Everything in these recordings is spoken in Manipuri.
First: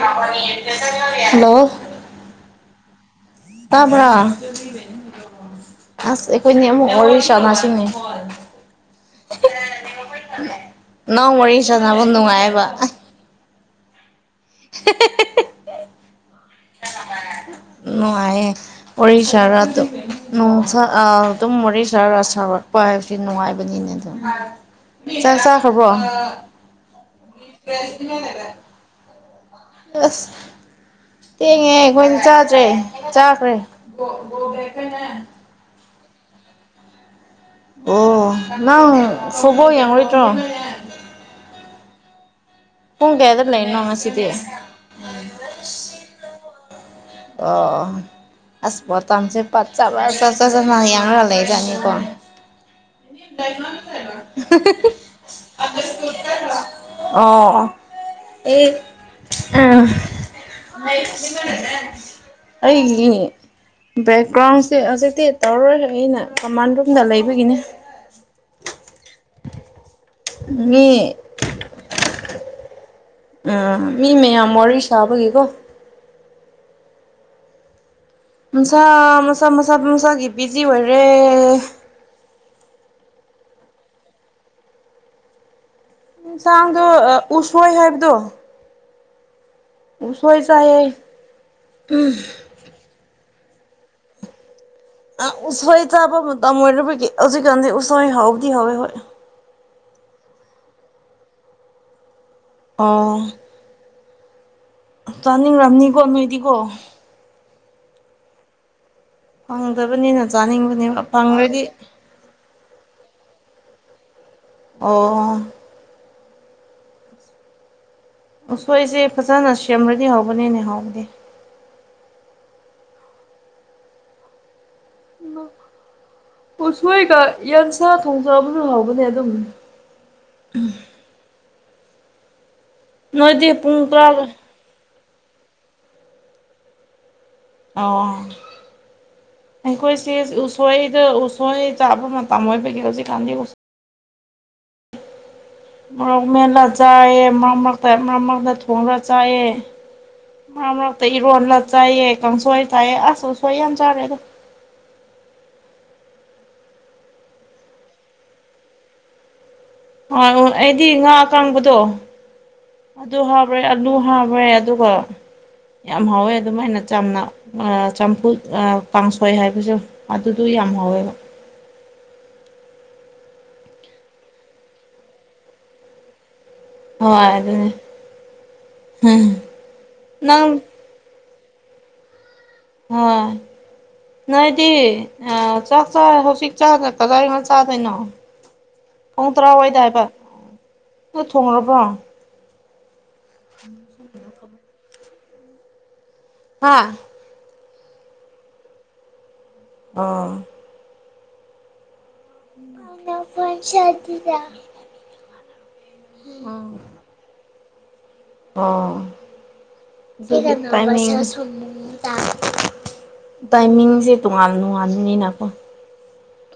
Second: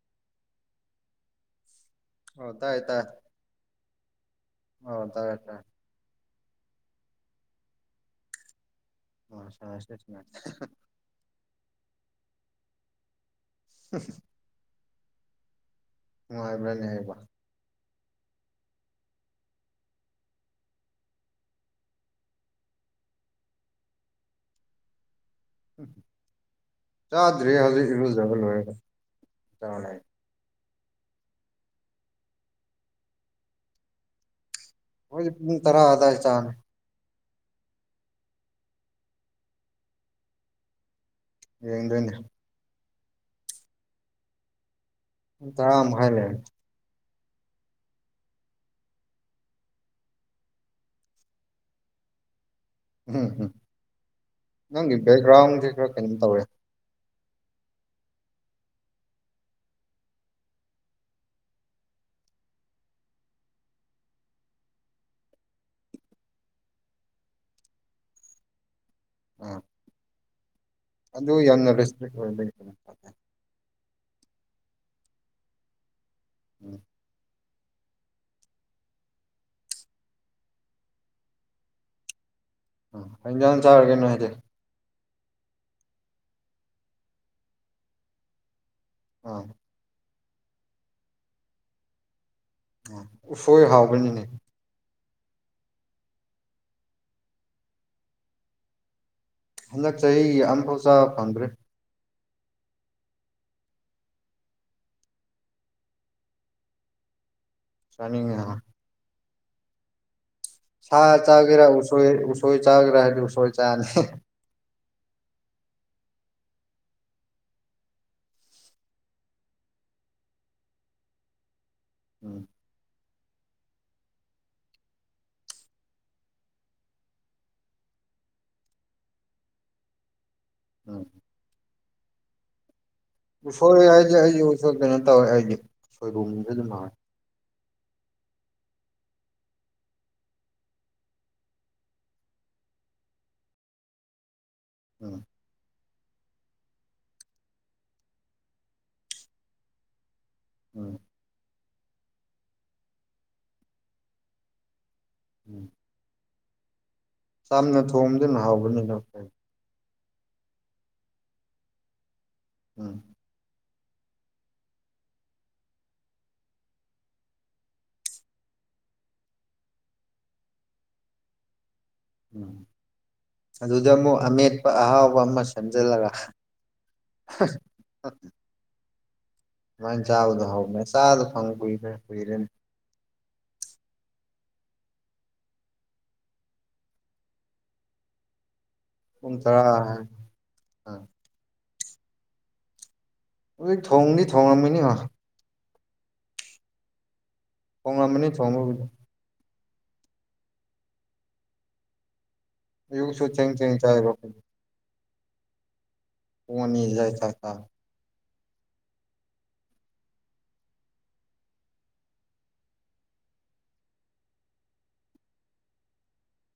ꯍꯜꯂꯣ ꯑꯣ ꯇꯥꯢ ꯇꯥꯢ ꯇꯥꯕ꯭ꯔꯥ ꯑꯣ ꯇꯥꯢꯌꯦ ꯇꯥꯢꯌꯦ ꯑꯁ ꯑꯩꯈꯣꯏꯅꯤ ꯑꯃꯨꯛ ꯋꯥꯔꯤ ꯆꯥꯟꯅꯁꯤꯅꯦ ꯍꯣꯢ ꯁꯥꯟꯅꯁꯤ ꯁꯥꯟꯅꯁꯤ ꯅꯪ ꯋꯥꯔꯤ ꯁꯥꯟꯅꯕ ꯅꯨꯡꯉꯥꯏꯑꯦꯕ ꯍ [unintelligible] ꯍꯦ ꯍꯦ ꯍꯦ ꯅꯨꯡꯉꯥꯏꯕ꯭ꯔꯥꯅꯦ ꯑꯩꯕꯨ ꯅꯨꯡꯉꯥꯏꯌꯦ ꯋꯥꯔꯤ ꯁꯥꯔ ꯑꯗꯨꯝ ꯑꯗꯨꯝ ꯋꯥꯔꯤ ꯁꯥꯔ ꯁꯥꯔꯛꯄ ꯍꯥꯏꯕꯁꯤ ꯅꯨꯡꯉꯥꯏꯕꯅꯤꯅꯦ ꯑꯗꯨꯝ ꯆꯥꯛ ꯆꯥ ꯎꯝ ꯆꯥꯗ꯭ꯔꯤ ꯍꯧꯖꯤꯛ ꯏꯔꯨꯖꯕ ꯂꯣꯏꯔꯒ ꯆꯥ ꯑꯁ ꯊꯦꯡꯉꯦ ꯑꯩꯈꯣꯏꯗꯤ ꯆꯥꯗ꯭ꯔꯦ ꯆꯥꯈ꯭ꯔꯦ ꯈꯣꯏꯗꯤ ꯄꯨꯡ ꯇꯔꯥ ꯑꯗꯨꯋꯥꯏ ꯆꯥꯅꯤ ꯑꯣ ꯅꯪ ꯐꯨꯠꯕꯣꯜ ꯌꯦꯡꯉꯣꯢꯗꯔꯣ ꯌꯦꯡꯗꯣꯏꯅꯦ ꯄꯨꯡ ꯀꯌꯥꯗ ꯂꯩꯅꯣ ꯉꯁꯤꯗꯤ ꯇꯥꯔꯥ ꯃꯈꯥꯢꯗ ꯂꯩꯌꯦ ꯑꯣ ꯑꯁ ꯣꯇꯝꯁꯦ [unintelligible] ꯄꯠ ꯆꯕ ꯆ ꯆ ꯆ ꯌꯥꯡꯔ ꯂꯩꯖꯅꯤꯀꯣ ꯎꯝ ꯎꯝ ꯅꯪꯒꯤ ꯕꯦꯛꯒ꯭ꯔꯥꯎꯟꯁꯦ ꯈꯔ ꯀꯩꯅꯣꯝ ꯇꯧꯋꯦ [unintelligible] ꯑꯣ ꯑꯦ ꯑꯥ ꯑꯩꯒꯤ ꯕꯦꯛꯒ꯭ꯔꯥꯎꯟꯁꯦ ꯍꯧꯖꯤꯛꯇꯤ ꯇꯧꯔꯔꯣꯏ ꯑꯩꯅ ꯀꯃꯥꯟ ꯔꯨꯝꯗ ꯂꯩꯕꯒꯤꯅꯤ [inaudible] ꯑꯥ ꯃꯤ ꯑꯗꯨ ꯌꯥꯝꯅ ꯔꯦꯁꯄꯦꯛ ꯑꯣꯢꯕꯒꯤ ꯎꯝ ꯃꯤ ꯃꯌꯥꯝ ꯋꯥꯔꯤ ꯁꯥꯕꯒꯤꯀꯣ ꯎꯝ ꯃ ꯁꯥ ꯃꯁꯥ ꯃꯁꯥ ꯃꯁꯥꯒꯤ ꯕꯤꯖꯤ ꯑꯣꯏꯔꯦ ꯎꯝ ꯀꯩꯍꯤꯟꯖꯡ ꯆꯥꯔꯒꯦꯅꯣ ꯅꯣꯏꯗꯤ ꯌꯦꯟꯁꯥꯡꯗꯨ ꯎꯁꯣꯏ ꯍꯥꯏꯕꯗꯣ ꯑ ꯎꯁꯣꯏ ꯆꯥꯏꯌꯦ ꯎꯝ ꯎ ꯎꯐꯣꯏ ꯍꯥꯎꯕꯅꯤꯅꯦ ꯑꯥ ꯎꯁꯥꯏ ꯆꯥꯕ ꯃꯇꯝ ꯑꯣꯏꯔꯕꯒꯤ ꯍꯧꯖꯤꯛꯀꯥꯟꯗꯤ ꯎꯁꯥꯏ ꯍꯥꯎꯗꯤ ꯍꯧꯋꯦ ꯍꯣꯏ ꯍꯟꯗꯛ ꯆꯍꯤ ꯑꯃꯐꯥꯎ ꯆꯥꯕ ꯐꯪꯗ꯭ꯔꯤ ꯑꯥ ꯆꯥꯅꯤꯡꯔꯝꯅꯤꯀꯣ ꯅꯣꯏꯗꯤꯀꯣ ꯆꯥꯅꯤꯡꯉꯤ ꯐꯪꯗꯕꯅꯤꯅ ꯁꯥ ꯆꯥꯅꯤꯡꯕꯅꯦꯕ ꯐꯪꯔꯗꯤ ꯆꯥꯒꯦꯔꯥ ꯎꯁꯣꯏ ꯎꯁꯣꯏ ꯆꯥꯒꯦꯔꯥ ꯍꯥꯏꯗꯤ ꯎꯁꯣꯏ ꯆꯥꯅꯤ ꯑꯣ ꯎꯁꯣꯏꯁꯦ ꯐꯖꯅ ꯁꯦꯝꯔꯗꯤ ꯍꯧꯕꯅꯤꯅꯦ ꯍꯥꯎꯗꯤ ꯎꯝ ꯎ [inaudible] ꯎꯁꯣꯏꯒ ꯌꯦꯟꯁꯥ ꯊꯣꯡ ꯆꯥꯕꯥꯁꯨ ꯍꯥꯎꯕꯅꯦ ꯑꯗꯨꯝ ꯑꯝ ꯎ ꯅꯣꯏꯗꯤ ꯄꯨꯡ ꯁꯣꯏꯦ ꯍꯥꯏꯁꯦ ꯇꯔꯥꯒ ꯑꯩꯁꯨ ꯀꯩꯅꯣ ꯇꯧꯋꯦ ꯑꯩꯗꯤ ꯁꯣꯏꯕꯨꯝꯗ ꯑꯗꯨꯝ ꯍꯥꯏ ꯑ ꯑꯩꯈꯣꯏꯁꯦ ꯎꯁꯣꯏꯗ ꯎꯁꯣꯏ ꯆꯥꯕ ꯃꯇꯝ ꯑꯣꯏꯕꯒꯤ ꯍꯧꯖꯤꯛꯀꯥꯟꯗꯤ ꯎꯝ ꯃꯣꯔꯣꯛ ꯃꯦꯠꯜ ꯆꯥꯌꯦ ꯃꯔꯛ ꯃꯔꯛ ꯊꯣꯉꯒꯥ ꯆꯥꯌꯦ ꯎꯝ ꯃꯔꯛꯇ ꯏꯔꯣꯜꯂ ꯆꯥꯏꯌꯦ ꯀꯥꯡꯁꯣꯏ ꯆꯥꯏꯑ ꯑꯁꯁꯨꯁꯣꯏ ꯌꯥꯝꯅ ꯆꯥꯔꯦꯗ ꯎꯝ ꯆꯝꯅ ꯊꯣꯡꯕꯗꯨꯅ ꯍꯥꯎꯕꯅꯤꯅ ꯎꯁꯣꯏ ꯑ ꯎ ꯑꯩꯗꯤ ꯉꯥ ꯑꯀꯥꯡꯕꯗꯣ ꯎꯝ ꯑꯗꯨ ꯍꯥꯞꯄ꯭ꯔꯦ ꯑꯗꯨ ꯍꯥꯞꯄ꯭ꯔꯦ ꯑꯗꯨꯒ ꯌꯥꯝ ꯍꯥꯎꯋꯦ ꯑꯗꯨꯃꯥꯏꯅ ꯆꯥꯝꯅ ꯑ ꯆꯝꯐꯨꯠ ꯑ ꯀꯥꯡꯁꯣꯏ ꯍꯥꯏꯕꯁꯨ ꯑꯗꯨꯗ ꯌꯥꯝ ꯍꯧꯋꯦꯕ ꯎꯝ ꯑꯗꯨꯗ ꯑꯃꯨꯛ ꯑꯃꯦꯠꯄ ꯑꯍꯥꯎꯕ ꯑꯃ ꯁꯦꯝꯖꯤꯜꯂꯒ ꯍꯣꯏ ꯑꯗꯨꯅꯦ ꯍꯝ ꯑꯗꯨꯃꯥꯏ ꯆꯥꯕꯗꯣ ꯍꯧ ꯆꯥꯗ ꯐꯪꯈꯤꯗꯔꯦ ꯀꯨꯏꯔꯦ ꯅꯤ [unintelligible] ꯅꯣꯏꯗꯤ ꯆꯥꯛ ꯆ ꯍꯧꯖꯤꯛ ꯆꯥꯗ ꯀꯗꯥꯏꯒ ꯆꯥꯗꯣꯏꯅꯣ ꯄꯨꯡ ꯇꯔꯥꯋꯥꯏꯗ ꯍꯥꯏꯕ ꯑꯥ ꯊꯣꯡꯔꯕ꯭ꯔꯣ ꯑꯩ ꯊꯣꯡꯗꯤ ꯊꯣꯡꯉꯝꯃꯤꯅꯤ ꯍꯥꯥ ꯊꯣꯡꯉꯝꯃꯅꯤ ꯊꯣꯡꯕꯕꯨꯗꯤ ꯑꯥ ꯑꯌꯨꯛꯁꯨ ꯊꯦꯡ ꯊꯦꯡ ꯆꯥꯏꯌꯦꯕ ꯑꯈꯣꯏꯗꯤ ꯄꯣꯅꯤꯖꯥꯏ ꯇꯥ [unintelligible] ꯑꯥ ꯇꯥꯏꯃꯤꯡ [unintelligible] ꯇꯥꯏꯃꯤꯡꯁꯦ ꯇꯣꯉꯥꯟ ꯇꯣꯉꯥꯟꯕꯅꯤꯅꯀꯣ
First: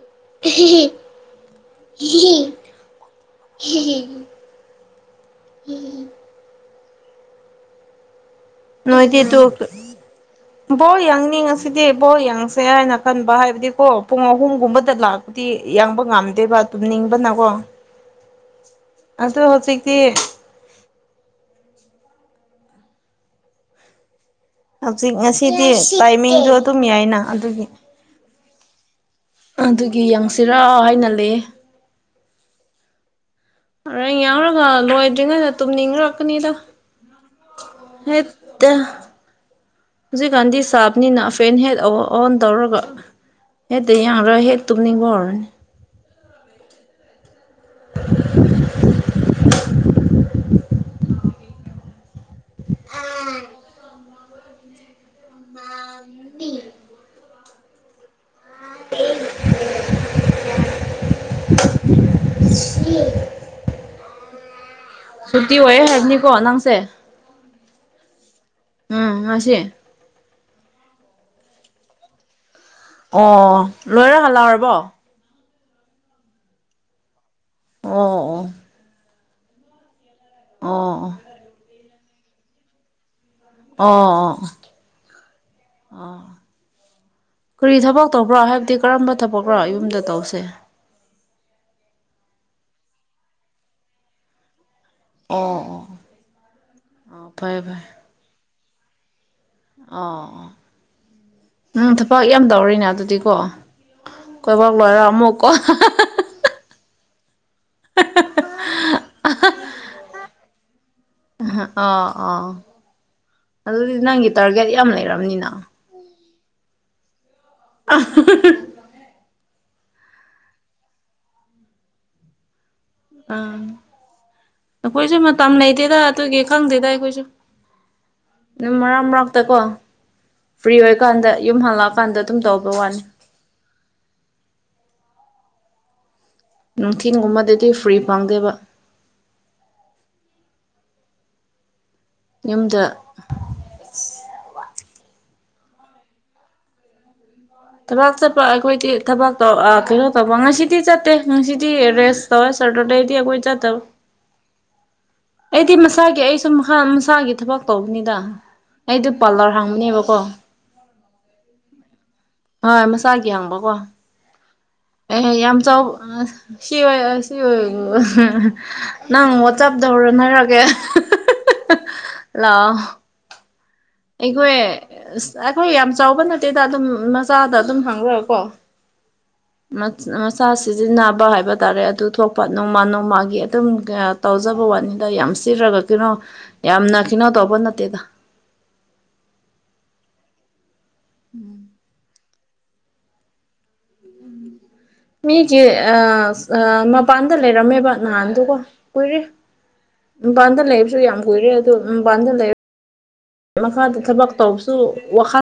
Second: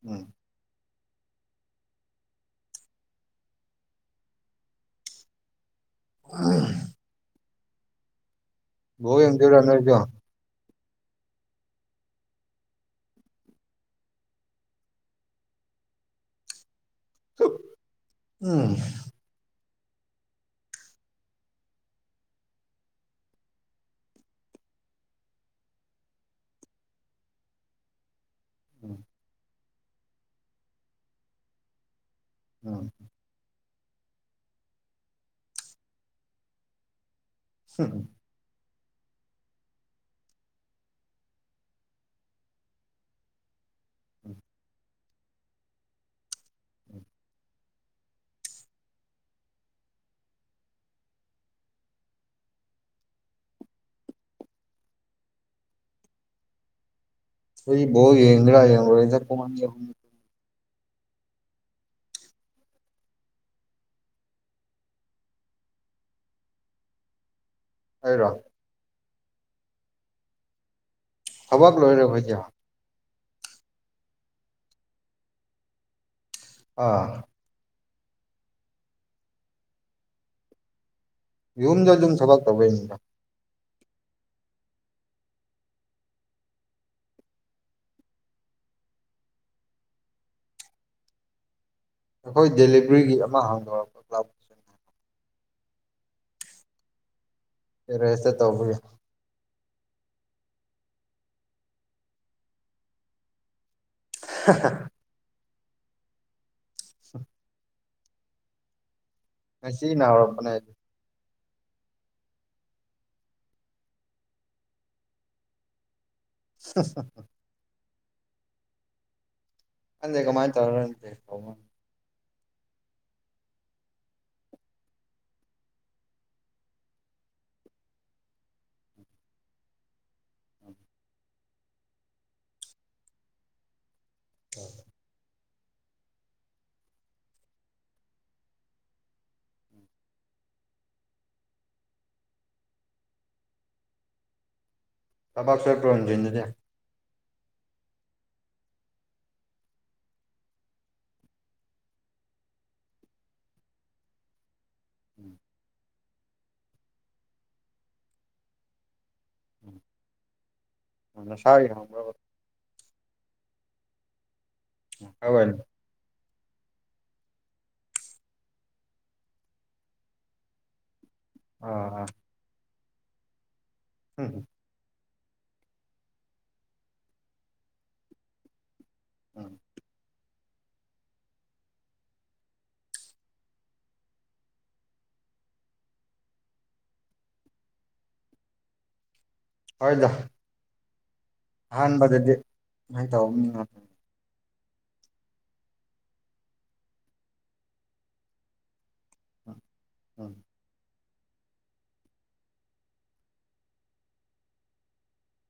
ꯎꯝ [unintelligible] [unintelligible] ꯑ [inaudible] ꯕꯣꯜ ꯅꯣꯏꯗꯤ ꯇꯨ ꯌꯦꯡꯗꯣꯏꯔ ꯅꯣꯏꯁꯨ ꯕꯣ ꯌꯥꯡꯅꯤꯡꯉꯁꯤꯗꯤ ꯕꯣ ꯌꯥꯡꯁꯦ ꯍꯥꯏꯅ ꯈꯟꯕ ꯍꯥꯏꯕꯗꯤꯀꯣ ꯄꯨꯡ ꯑꯍꯨꯝꯒꯨꯝꯕꯗ ꯂꯥꯛ ꯗꯤ ꯌꯥꯡꯕ ꯉꯝꯗꯦꯕ ꯇꯨꯝꯅꯤꯡꯕꯅꯀꯣ ꯎꯝ ꯑꯗꯣ ꯍꯧꯖꯤꯛꯇꯤ ꯍꯧꯖꯤꯛ ꯉꯁꯤꯗꯤ ꯇꯥꯏꯃꯤꯡꯁꯨ ꯑꯗꯨꯝ ꯌꯥꯏꯅ ꯑꯗꯨꯒꯤ ꯎꯝ ꯑꯗꯨꯒꯤ ꯌꯦꯡꯁꯤꯔꯥ ꯍꯥꯏꯅ ꯂꯩ [unintelligible] [unintelligible] ꯌꯥꯎꯔꯒ ꯂꯣꯏꯗ꯭ꯔꯤꯉꯩꯗ ꯇꯨꯝꯅꯤꯡꯔꯛꯀꯅꯤꯗ [unintelligible] ꯍꯦꯠ ꯇꯥ ꯍꯧꯖꯤꯛꯀꯟꯗꯤ ꯁꯥꯕꯅꯤꯅ ꯐꯦꯟ ꯍꯦꯠ ꯑꯣ ꯑꯣꯟ ꯇꯧꯔꯒ [unintelligible] ꯍꯦꯠ ꯑꯩꯈꯣꯏꯗꯤ ꯇꯨꯞꯅꯤꯡꯕ ꯍꯧꯔꯅꯤ [unintelligible] [inaudible] [unintelligible] ꯃꯥꯝꯃꯤ ꯈꯣꯏꯗꯤ ꯕꯣꯜ ꯌꯦꯡꯒꯦꯔ ꯌꯦꯡꯔꯣꯏꯗ꯭ꯔ ꯄꯨꯡ ꯑꯅꯤ ꯑꯍꯨꯝ [inaudible] [unintelligible] ꯁꯨꯇꯤ ꯑꯣꯏꯌꯦ ꯍꯥꯏꯕꯅꯦꯀꯣ ꯅꯪꯁꯦ? ꯑꯩꯔꯣ ꯎꯝ ꯉꯁꯤ ꯊꯥꯕꯛ ꯂꯣꯏꯔ [unintelligible] ꯑꯣ ꯂꯣꯏꯔ ꯍꯜꯂꯥꯛꯔꯕꯣ? ꯑꯥ꯫ ꯑꯣ ꯑꯣ ꯑꯣ ꯑꯣ ꯌꯨꯝꯗ ꯑꯗꯨꯝ ꯊꯥꯕꯛ ꯇꯧꯋꯦ [unintelligible] ꯑꯣ ꯑꯣ ꯑꯣ ꯑꯥ ꯑꯣ ꯀꯔꯤ ꯊꯕꯛ ꯇꯧꯕ꯭ꯔꯥ? ꯍꯥꯏꯕꯗꯤ ꯀꯔꯝꯕ ꯊꯕꯛꯔꯥ ꯌꯨꯝꯗ ꯇꯧꯁꯦ? ꯑꯈꯣꯏ ꯗꯦꯂꯤꯚꯔꯤꯒꯤ ꯑꯃ ꯍꯥꯡꯗꯣꯛꯔꯛꯄ [unintelligible] ꯑꯣ ꯑꯣ ꯑꯣ ꯑꯥ ꯐꯩ ꯐꯩ ꯇꯦꯔꯦꯁꯇꯥ ꯇꯧꯕꯒꯤ ꯑꯣ ꯑꯣ ꯅꯪ ꯊꯕꯛ ꯌꯥꯝ ꯇꯧꯔꯤꯅꯦ ꯑꯗꯨꯗꯤꯀꯣ ꯀꯣꯏꯕꯛ ꯂꯣꯏꯔ ꯑꯃꯨꯛ ꯀꯣ [unintelligible] [inaudible] ꯉꯁꯤꯅ ꯍꯧꯔꯛꯄꯅꯦ [unintelligible] ꯑꯣ ꯑꯣ ꯑꯗꯨꯗꯤ ꯅꯪꯒꯤ ꯇꯥꯔꯒꯦꯠ ꯌꯥꯝ ꯂꯩꯔꯝꯅꯤꯅ? [unintelligible] [unintelligible] ꯈꯪꯗꯦ ꯀꯃꯥꯏꯅ ꯇꯧꯔꯥ [unintelligible] ꯑꯥ ꯑꯩꯈꯣꯏꯁꯨ ꯃꯇꯝ ꯂꯩꯇꯦꯗ ꯑꯗꯨꯒꯤ ꯈꯪꯗꯦꯗ ꯑꯩꯈꯣꯏꯁꯨ ꯗꯨꯝ ꯃꯔꯛ ꯃꯔꯛꯇ ꯀꯣ ꯐ꯭ꯔꯤ ꯑꯣꯏꯀꯥꯟꯗ ꯌꯨꯝ ꯍꯜꯂꯛꯑꯀꯥꯟꯗ ꯑꯗꯨꯝ ꯇꯧꯕ ꯋꯥꯅꯤ [unintelligible] ꯅꯨꯡꯊꯤꯟꯒꯨꯝꯕꯗꯗꯤ ꯐ꯭ꯔꯤ ꯐꯪꯗꯦꯕ ꯌꯨꯝꯗ ꯊꯕꯛ ꯆꯠꯄ꯭ꯔꫭ ꯅꯨꯡꯊꯤꯟꯗꯗꯤ? ꯊꯕꯥꯛ ꯆꯠꯄ ꯑꯩꯈꯣꯏꯗꯤ ꯊꯕꯥꯛ ꯊꯧ ꯑꯥ ꯀꯩꯅꯣ ꯇꯧꯕ ꯉꯁꯤꯗꯤ ꯆꯠꯇꯦ ꯉꯁꯤꯗꯤ ꯔꯦꯁ ꯇꯧꯋꯦ ꯁꯔꯇꯔꯗꯦꯗꯤ ꯑꯩꯈꯣꯏ ꯆꯠꯇꯧ ꯎꯝ ꯑꯩꯗꯤ ꯃꯁꯥꯒꯤ ꯑꯩꯁꯨ ꯃꯥꯈꯜ ꯃꯁꯥꯒꯤ ꯊꯕꯛ ꯇꯧꯕꯅꯤꯗ ꯑꯩꯗ ꯄꯥꯔꯂꯔ ꯍꯥꯡꯕꯅꯦꯕꯀꯣ ꯑꯣ ꯅꯁꯥꯒꯤ ꯍꯪꯕ꯭ꯔ ꯕꯥ? ꯍꯣꯏ ꯃꯁꯥꯒꯤ ꯍꯥꯡꯕꯀꯣ꯫ ꯑꯦꯍꯦ ꯍꯣꯏ ꯌꯥꯝ ꯆꯥꯎ [unintelligible] ꯁꯤ ꯑꯣꯏ ꯑꯣꯏ ꯁꯤ ꯑꯣꯏ [unintelligible] ꯅꯪ ꯋꯠꯆꯞꯇꯥ ꯍꯧꯔꯟ ꯍꯥꯏꯔꯛꯀꯦ [unintelligible] ꯑꯥ ꯑꯥ ꯂꯥꯛ ꯑꯣ ꯎꯝ ꯑꯩꯈꯣꯏ ꯑꯁ ꯑꯩꯈꯣꯏ ꯌꯥꯝ ꯆꯥꯎꯕ ꯅꯠꯇꯦꯗ ꯑꯗꯨꯝ ꯃꯆꯥꯗ ꯑꯗꯨꯝ ꯍꯡꯔꯒꯀꯣ [unintelligible] ꯆꯥ ꯁꯤꯖꯤꯟꯅꯕ ꯍꯥꯏꯕ ꯇꯥꯔꯦ ꯑꯗꯨ ꯊꯣꯛꯄ ꯅꯣꯡꯃ ꯅꯣꯡꯃꯥꯒꯤ ꯑꯗꯨꯝ ꯇꯧꯖꯕ ꯋꯥꯅꯤꯗ ꯌꯥꯝ ꯁꯤꯠꯔꯒ ꯀꯩꯅꯣ ꯌꯥꯝꯅ ꯀꯩꯅꯣ ꯇꯧꯕ ꯅꯠꯇꯦꯗ ꯍꫭꯏꯗ ꯎꯝ ꯑꯍꯥꯟꯕꯗꯗꯤ ꯁꯨꯃꯥꯏꯅ ꯇꯧꯕꯅꯤꯅ ꯃꯤꯒꯤ ꯃꯄꯥꯟꯗ ꯂꯩꯔꯝꯃꯦꯕ ꯅꯍꯥꯟꯗꯨꯀꯣ ꯀꯨꯏꯔꯦ ꯎꯝ ꯃꯄꯥꯟꯗ ꯂꯩꯕꯁꯨ ꯌꯥꯝ ꯀꯨꯏꯔꯦ ꯃꯄꯥꯟꯗ ꯂꯩ ꯃꯈꯥꯗ ꯊꯕꯛ ꯇꯧꯕꯁꯨ ꯋꯥꯈꯜ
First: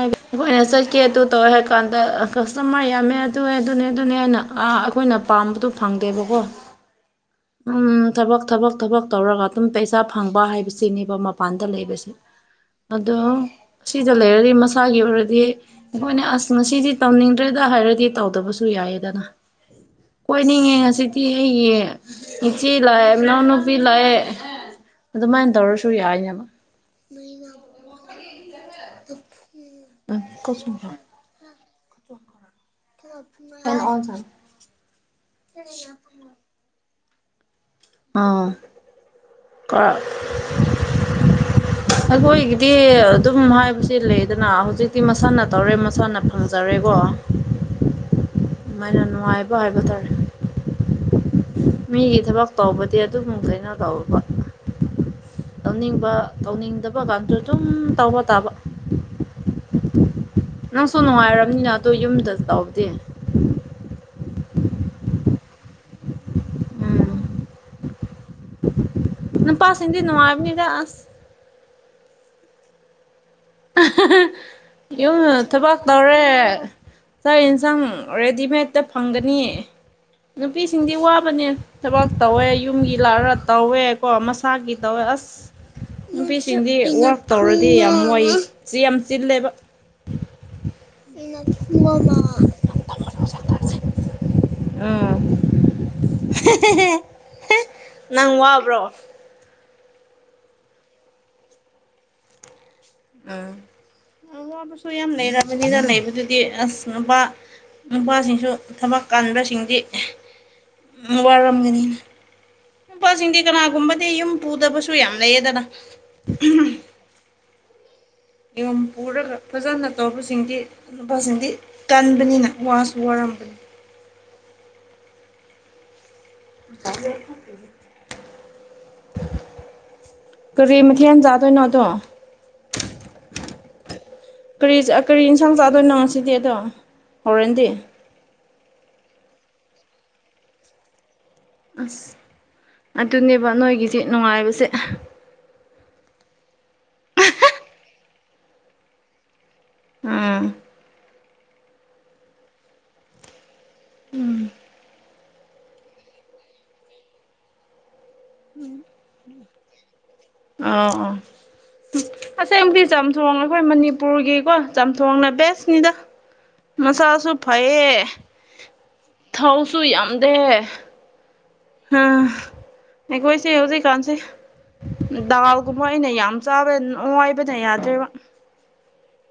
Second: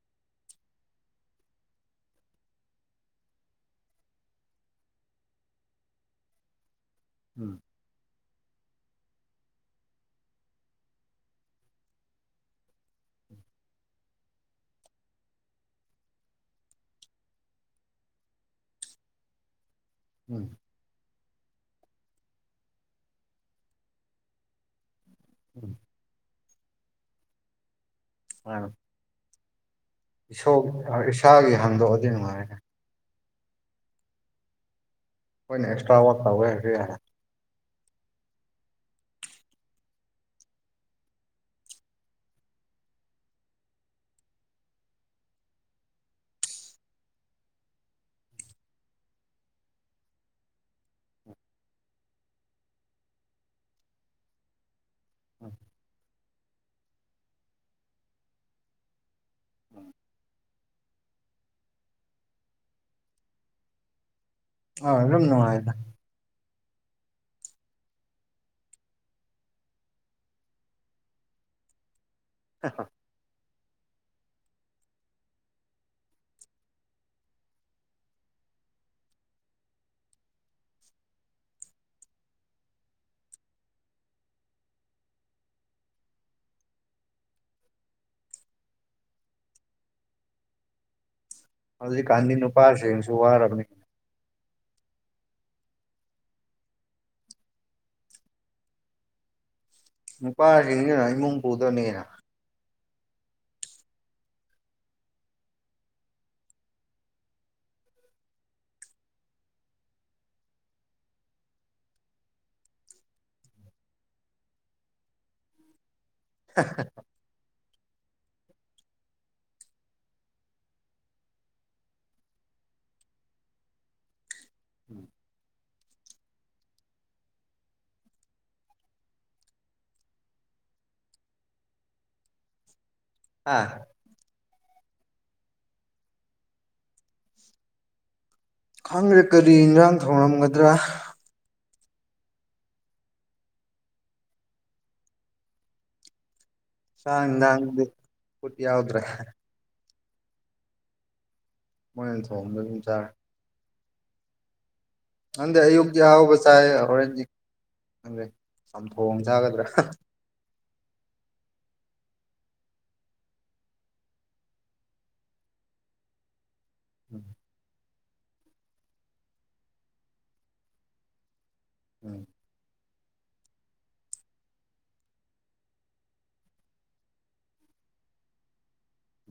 ꯑꯩꯈꯣꯏꯅ ꯆꯠꯀꯦ ꯑꯗꯨ ꯇꯧꯔꯦ ꯍꯥꯏꯔ ꯀꯥꯟꯗ ꯀꯁꯇꯃꯔ ꯌꯥꯝꯃꯦ ꯑꯗꯨ ꯑꯗꯨꯅꯦ ꯑꯗꯨꯅꯦ ꯍꯥꯏꯅ ꯑꯩꯈꯣꯏꯅ ꯄꯥꯝꯕꯗꯨ ꯐꯪꯗꯦꯕꯀꯣ ꯎꯝ ꯋꯨꯝ ꯊꯕꯛ ꯊꯕꯛ ꯊꯕꯛ ꯇꯧꯔꯒ ꯑꯗꯨꯝ ꯄꯩꯁꯥ ꯐꯪꯕ ꯍꯥꯏꯕꯁꯤꯅꯦꯕ ꯃꯄꯥꯟꯗ ꯂꯩꯕꯁꯦ ꯑꯗꯣ ꯁꯤꯗ ꯂꯩꯔꯗꯤ ꯃꯁꯥꯒꯤ ꯑꯣꯏꯔꯗꯤ ꯑꯩꯈꯣꯏꯅꯦ ꯑꯁ ꯉꯁꯤꯗꯤ ꯇꯧꯅꯤꯡꯗ꯭ꯔꯦꯗ ꯍꯥꯏꯔꯗꯤ ꯇꯧꯗꯕꯁꯨ ꯌꯥꯏꯌꯦꯗꯅ ꯎꯝ ꯀꯣꯏꯅꯤꯡꯉꯦ ꯉꯁꯤꯗꯤ ꯑꯩꯒꯤ ꯏꯆꯦ ꯂꯥꯛꯑꯦ ꯏꯅꯥꯎꯅꯨꯄꯤ ꯂꯥꯛꯑꯦ ꯑꯗꯨꯃꯥꯏꯅ ꯎꯝ ꯇꯧꯔꯁꯨ ꯌꯥꯏꯅ ꯑ [unintelligible] ꯑ ꯀꯁꯨꯝ [unintelligible] ꯏꯁꯥꯒꯤ ꯍꯥꯡꯗꯣꯛꯑꯗꯤ ꯅꯨꯡꯉꯥꯏꯅꯤ [unintelligible] ꯑꯩꯅ ꯑꯦꯛꯁꯇ꯭ꯔ ꯋꯥꯛ ꯇꯧꯒꯦ ꯍꯥꯏꯔꯁꯨ ꯌꯥꯔꯦ ꯑꯥ ꯀꯔ [unintelligible] ꯑꯩꯈꯣꯏꯒꯤꯗꯤ ꯑꯗꯨꯝ ꯍꯥꯏꯕꯁꯦ ꯂꯩꯗꯅ ꯍꯧꯖꯤꯛꯇꯤ ꯃꯁꯥꯅ ꯇꯧꯔꯦ ꯃꯁꯥꯅ ꯐꯪꯖꯔꯦꯀꯣ ꯑꯗꯨꯃꯥꯏꯅ ꯅꯨꯡꯉꯥꯏꯕ ꯍꯥꯏꯕ ꯇꯥꯔꯦ ꯃꯤꯒꯤ ꯊꯕꯛ ꯇꯧꯕꯗꯤ ꯑꯗꯨꯝ ꯀꯩꯅꯣ ꯇꯧꯕ ꯎꯝ [unintelligible] ꯇꯧꯅꯤꯡꯕ ꯇꯧꯅꯤꯡꯗꯕ ꯒꯗꯣ ꯑꯗꯨꯝ ꯇꯧꯕ ꯇꯥꯕ ꯎꯝ ꯅꯪꯁꯨ ꯅꯨꯡꯉꯥꯏꯔꯝꯅꯤꯅ ꯑꯗꯨ ꯌꯨꯝꯗ ꯇꯧꯕꯗꯤ ꯑꯧ ꯑꯗꯨꯝ ꯅꯨꯡꯉꯥꯏꯗ ꯎꯝ ꯅꯨꯄꯥꯁꯤꯡꯗꯤ ꯅꯨꯡꯉꯥꯢꯕꯅꯤꯗ ꯑꯁ ꯍꯥ ꯍꯥ ꯌꯨꯝ ꯊꯕꯥꯛ ꯇꯧꯔꯦ ꯆꯥꯛ ꯌꯦꯟꯁꯥꯡ ꯔꯦꯗꯤꯃꯦꯗꯠꯇ ꯐꯪꯒꯅꯤ ꯅꯨꯄꯤꯁꯤꯡꯗꯤ ꯋꯥꯕꯅꯦ ꯊꯕꯛ ꯇꯧꯋꯦ ꯌꯨꯝꯒꯤ ꯂꯥꯛꯑꯔ ꯇꯧꯋꯦ ꯀꯣ ꯃꯁꯥꯒꯤ ꯇꯧꯋꯦ ꯑꯁ ꯅꯨꯄꯤꯁꯤꯡꯗꯤ ꯋꯥꯛ ꯇꯧꯔꯗꯤ ꯌꯥꯝ ꯋꯥꯢꯌꯦ ꯁꯤ ꯌꯥꯝ ꯆꯤꯜꯂꯦꯕ ꯍꯧꯖꯤꯛꯒꯥꯟꯗꯤ ꯅꯨꯄꯥꯁꯤꯡꯁꯨ ꯋꯥꯔꯕꯅꯤ ꯎꯝ ꯅꯪ ꯋꯥꯕ꯭ꯔꯣ ꯅꯨꯄꯥꯁꯤꯡꯁꯤꯅ ꯏꯃꯨꯡ ꯄꯨꯗꯣꯢꯅꯤ ꯀꯩꯅꯣ ꯎꯝ ꯑꯋꯥꯕꯁꯨ ꯌꯥꯝ ꯂꯩꯔꯕꯅꯤꯗ ꯂꯩꯕꯗꯨꯗꯤ ꯑꯁ ꯅꯨꯄꯥ ꯅꯨꯄꯥꯁꯤꯡꯁꯨ ꯊꯕꯛ ꯀꯥꯟꯕꯁꯤꯡꯗꯤ ꯋꯥꯔꯝꯒꯅꯤ ꯅꯨꯄꯥꯁꯤꯡꯗꯤ ꯀꯅꯥꯒꯨꯝꯕꯗꯤ ꯌꯨꯝ ꯄꯨꯗꯕꯁꯨ ꯌꯥꯝ ꯂꯩꯌꯦꯗꯅ ꯍ ꯍ [unintelligible] ꯌꯨꯝ ꯄꯨꯔꯒ ꯐꯖꯅ ꯇꯧꯕꯁꯤꯡꯗꯤ ꯅꯨꯄꯥꯁꯤꯡꯗꯤ ꯀꯟꯕꯅꯤꯅ ꯋꯥꯁꯨ ꯋꯥꯔꯝꯒꯅꯤ ꯎꯝ ꯆꯦ [unintelligible] ꯀꯔꯤ ꯃꯊꯦꯟ ꯆꯥꯗꯣꯏꯅꯣꯗꯣ ꯑꯥ ꯀꯔꯤ ꯀꯔꯤ ꯌꯦꯟꯁꯥꯡ ꯆꯥꯗꯣꯏꯅꯣ ꯉꯁꯤꯗꯤ ꯑꯗꯣ ꯍꯔꯦꯟꯗꯤ ꯈꯪꯗꯔꯦ ꯀꯔꯤ ꯏꯟꯔꯥꯡ ꯊꯧꯉꯝꯒꯗ꯭ꯔꯥ ꯑꯁ ꯑꯗꯨꯅꯦꯕ ꯅꯣꯏꯒꯤꯁꯦ ꯅꯨꯡꯉꯥꯏꯕꯁꯦ ꯆꯥꯛ ꯑꯦꯟꯖꯥꯡ ꯗꯤ [unintelligible] ꯌꯥꯎꯗ꯭ꯔꯦ ꯎꯝ ꯃꯣꯏꯅ ꯊꯣꯡꯕꯗ ꯑꯗꯨꯝ ꯆꯥꯔꯦ ꯎꯝ ꯅꯪꯗꯦ ꯑꯌꯨꯛꯇ ꯑꯍꯥꯎꯕ ꯆꯥꯏ ꯍꯣꯔꯦꯟꯗꯤ ꯈꯪꯗꯦ ꯆꯝꯊꯣꯡ ꯆꯥꯒꯗ꯭ꯔꯥ ꯑ ꯑ ꯑꯁꯦꯡꯕꯗꯤ ꯆꯝꯊꯣꯡ ꯑꯩꯈꯣꯏ ꯃꯅꯤꯄꯨꯔꯒꯤꯀꯣ ꯆꯥꯝꯊꯣꯡꯅ ꯕꯦꯁꯅꯤꯗ ꯎꯝ ꯃꯁꯥꯁꯨ ꯐꯩꯌꯦ ꯊꯥꯎꯁꯨ ꯌꯥꯝꯗꯦ ꯑꯥ ꯎꯝ ꯑꯩꯈꯣꯏꯁꯦ ꯍꯧꯖꯤꯛꯀꯥꯟꯁꯦ ꯗꯥꯜꯒꯨꯝꯕ ꯑꯣꯏꯅ ꯌꯥꯝ ꯆꯥꯔꯦ ꯅꯣꯏꯕꯅ ꯌꯥꯗ꯭ꯔꯦꯕ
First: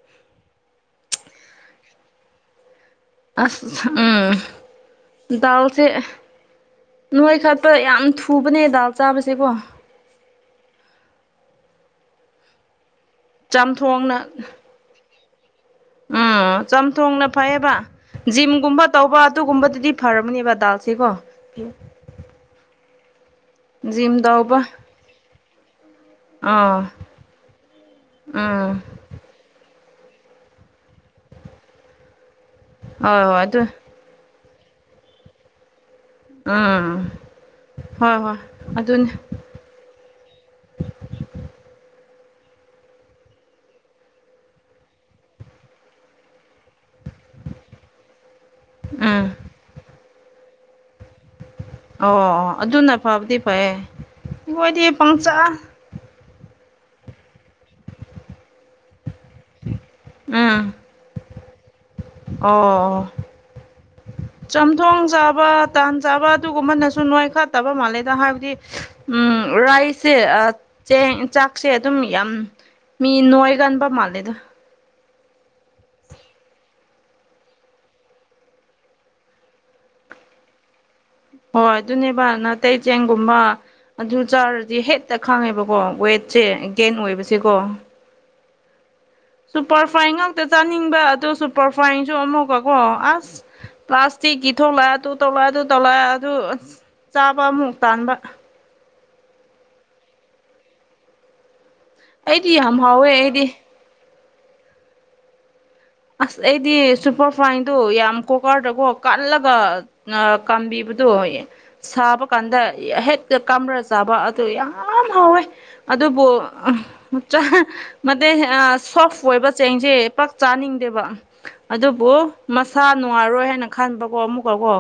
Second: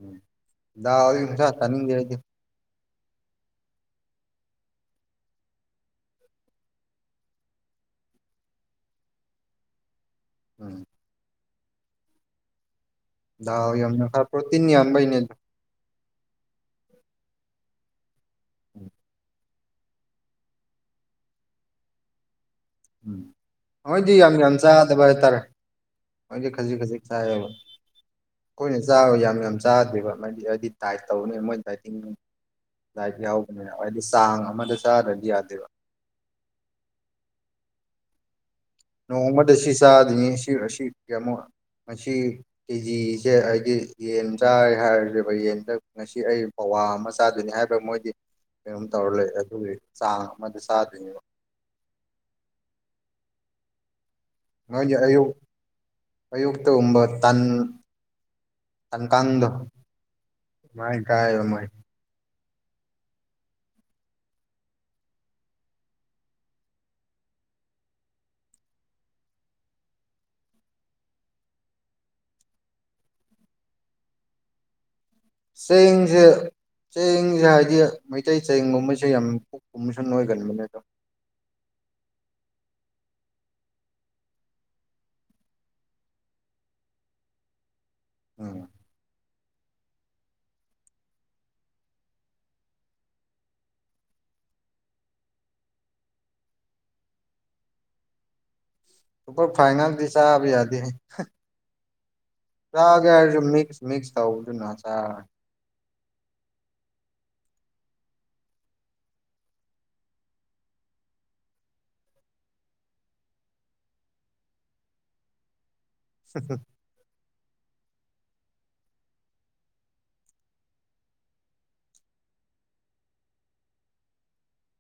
ꯎꯝ ꯗꯥꯜ [unintelligible] ꯆꯅꯤꯡꯕ ꯑꯣꯏꯗꯦ ꯑꯁ ꯎꯝ ꯗꯥꯜ ꯁꯦ ꯅꯣꯏ ꯈꯠꯄ ꯌꯥꯝ ꯊꯨꯕꯅꯦ ꯗꯥꯜ ꯆꯥꯕꯁꯦꯀꯣ ꯎꯝ ꯗꯥꯜ ꯌꯥꯝꯅ ꯅꯣꯏꯈꯠ ꯆꯝꯊꯣꯡꯅ ꯄꯔꯣꯇꯤꯟ ꯌꯥꯝꯕꯩꯅꯦ ꯑꯗꯨ ꯎꯝ ꯆꯝꯊꯣꯡꯅ ꯐꯩꯌꯦꯕ ꯖꯤꯝꯒꯨꯝꯕ ꯎꯝ ꯇꯧꯕ ꯇꯨꯒꯨꯝꯕꯗꯤ ꯐꯔꯝꯅꯤꯕꯕꯥ ꯗꯥꯜꯁꯤ ꯀꯑꯣ [inaudible] ꯎꯝ ꯃꯍꯣꯏꯗꯤ ꯖꯤꯝ ꯌꯥꯝ ꯌꯥꯝ ꯇꯧꯕ ꯆꯥꯗꯕ ꯍꯥꯏꯇꯥꯔꯦ ꯃꯣꯏꯗꯤ ꯈꯖꯤꯛ ꯑꯥ ꯈꯖꯤꯛ ꯆꯥꯏꯌꯦꯕ ꯑꯩꯈꯣꯏꯅ ꯎꯝ ꯆꯥꯕ ꯌꯥꯝ ꯌꯥꯝ ꯆꯥꯗꯦꯕ ꯃꯣꯏꯗꯤ ꯍꯥꯏꯗꯤ ꯗꯥꯏꯠ ꯇꯧꯅꯤꯅ ꯃꯣꯏ ꯗꯥꯏꯠꯇꯤꯡ ꯗꯥꯏ ꯍꯣꯏ ꯍꯣꯏ ꯑꯗꯨ ꯌꯥꯎꯕꯅꯦ ꯍꯥꯏꯗꯤ ꯇꯥꯡ ꯑꯃꯗ ꯆꯥꯗꯔꯥꯗꯤ ꯌꯥꯗꯦꯕ ꯎꯝ ꯍꯣꯏ ꯍꯣꯏ ꯑꯗꯨꯅꯤ ꯅꯣꯡꯃꯗ ꯁꯤ ꯆꯥꯗꯣꯏꯅꯦ ꯁꯤ ꯑꯁꯤ ꯀꯌꯥꯃꯨꯛ ꯃꯁꯤ ꯀꯦꯖꯤꯁꯦ ꯍꯥꯏꯗꯤ ꯌꯦꯟ ꯆꯥꯔꯦ ꯍꯥꯏꯔꯁꯦꯕ ꯌꯦꯟꯗ ꯉꯁꯤ ꯑꯩ ꯄꯋꯥ ꯑꯃ ꯆꯥꯗꯣꯏꯅꯤ ꯍꯥꯏꯕ ꯃꯣꯏꯗꯤ ꯀꯩꯅꯣꯝ ꯇꯧꯔ ꯎꯝ ꯂꯩ ꯑꯗꯨꯒꯤ ꯆꯥꯡ ꯑꯃꯗ ꯆꯥꯗꯣꯏꯅꯦꯕ ꯑꯣ ꯑꯗꯨꯅ ꯐꯕꯗꯤ ꯐꯌꯦ ꯍ ꯌꯥ ꯑꯌꯣ [unintelligible] ꯑꯌꯨꯛꯇꯒꯨꯝꯕ ꯇꯥꯟ ꯇꯥꯟꯀꯥꯡꯗꯣ ꯎꯝ ꯃꯥꯥꯏ ꯀꯥꯏ ꯃꯥꯥꯏ ꯑꯣ ꯆꯝꯊꯣꯡ ꯆꯥꯕ ꯇꯥꯟ ꯆꯥꯕ ꯑꯗꯨꯒꯨꯝꯕꯅꯁꯨ ꯅꯣꯏꯈꯥꯠꯇꯕ ꯃꯥꯜꯂꯦꯗ ꯍꯥꯏꯕꯗꯤ ꯎꯝ ꯔꯥꯏꯁꯦ ꯆꯦꯡ ꯆꯥꯛꯁꯦ ꯑꯗꯨꯝ ꯌꯥꯝ ꯃꯤ ꯅꯣꯑꯒꯥꯟꯕꯥ ꯃꯥꯂꯦꯗ ꯆꯦꯡꯖꯦ ꯆꯦꯡꯁꯦ ꯍꯥꯏꯗꯤ ꯃꯩꯇꯩ ꯆꯦꯡ ꯒꯨꯝꯃꯁꯦ ꯌꯥꯝ ꯄꯨꯛ ꯀꯨꯝꯕꯁꯦ ꯌꯥꯝ ꯅꯣꯏꯒꯟꯕꯅꯦ ꯀꯣ ꯍꯣꯏ ꯑꯗꯨꯅꯦꯕ ꯅꯥꯇꯩ ꯆꯦꯡꯒꯨꯝꯕ ꯑꯗꯨ ꯆꯥꯔꯗꯤ ꯍꯦꯛꯇ ꯈꯥꯡꯉꯦꯕꯀꯣ ꯋꯦꯠꯁꯦ ꯒꯦꯟ ꯑꯣꯏꯕꯁꯦꯀꯣ ꯎꯝ ꯁꯨꯄꯔꯐꯥꯏꯟ ꯉꯥꯛꯇ ꯆꯥꯅꯤꯡꯕ ꯑꯗ ꯁꯨꯄꯔꯐꯥꯏꯟꯁꯨ ꯑꯃꯨꯛꯀꯀꯣ ꯑꯁ ꯄ꯭ꯂꯥꯁꯇꯤꯛꯀꯤ ꯊꯣꯛꯂꯛꯑ ꯑꯗꯨ ꯇꯧꯂꯛꯑ ꯑꯗꯨ ꯇꯧꯂꯛꯑ ꯑꯗꯨ ꯆꯥꯕ ꯑꯃꯨꯛ ꯇꯥꯟꯕ ꯁꯨꯄꯔꯐꯥꯏꯟ ꯉꯥꯛꯗꯤ ꯆꯥꯕ ꯌꯥꯗꯦꯍꯦ ꯑꯩꯗꯤ ꯌꯥꯝ ꯍꯥꯎꯋꯦ ꯆꯒꯦ ꯍꯥꯢꯔꯁꯨ ꯑꯩꯗꯤ ꯃꯤꯛꯁ ꯃꯤꯛꯁ ꯊꯧꯗꯨꯅ ꯆꯥꯔꯅꯤ ꯑꯁ ꯑꯩꯗꯤ ꯁꯨꯄꯔ ꯐꯥꯏꯟꯗꯨ ꯌꯥꯝ ꯀꯣꯀꯔꯗꯀꯣ ꯀꯜꯂꯒ ꯑ ꯀꯥꯝꯕꯤꯕꯗꯨꯌꯦ ꯁꯥꯕ ꯀꯥꯟꯗ ꯍꯦꯛꯇ ꯀꯥꯝꯔ ꯆꯥꯕ ꯑꯗꯨ ꯌꯥꯝ ꯍꯥꯎꯋꯦ ꯑꯗꯨꯕꯨ ꯅꯠꯇꯦ ꯁꯣꯐ ꯑꯣꯏꯕ ꯆꯦꯡꯁꯦ ꯄꯥꯛ ꯆꯥꯅꯤꯡ ꯗꯦꯕ ꯑꯗꯨꯕꯨ ꯃꯁꯥ ꯅꯨꯡꯉꯥꯏꯔꯣꯏ ꯍꯥꯏꯅ ꯈꯟꯕꯀꯣ ꯑꯃꯨꯛꯀꯀꯣ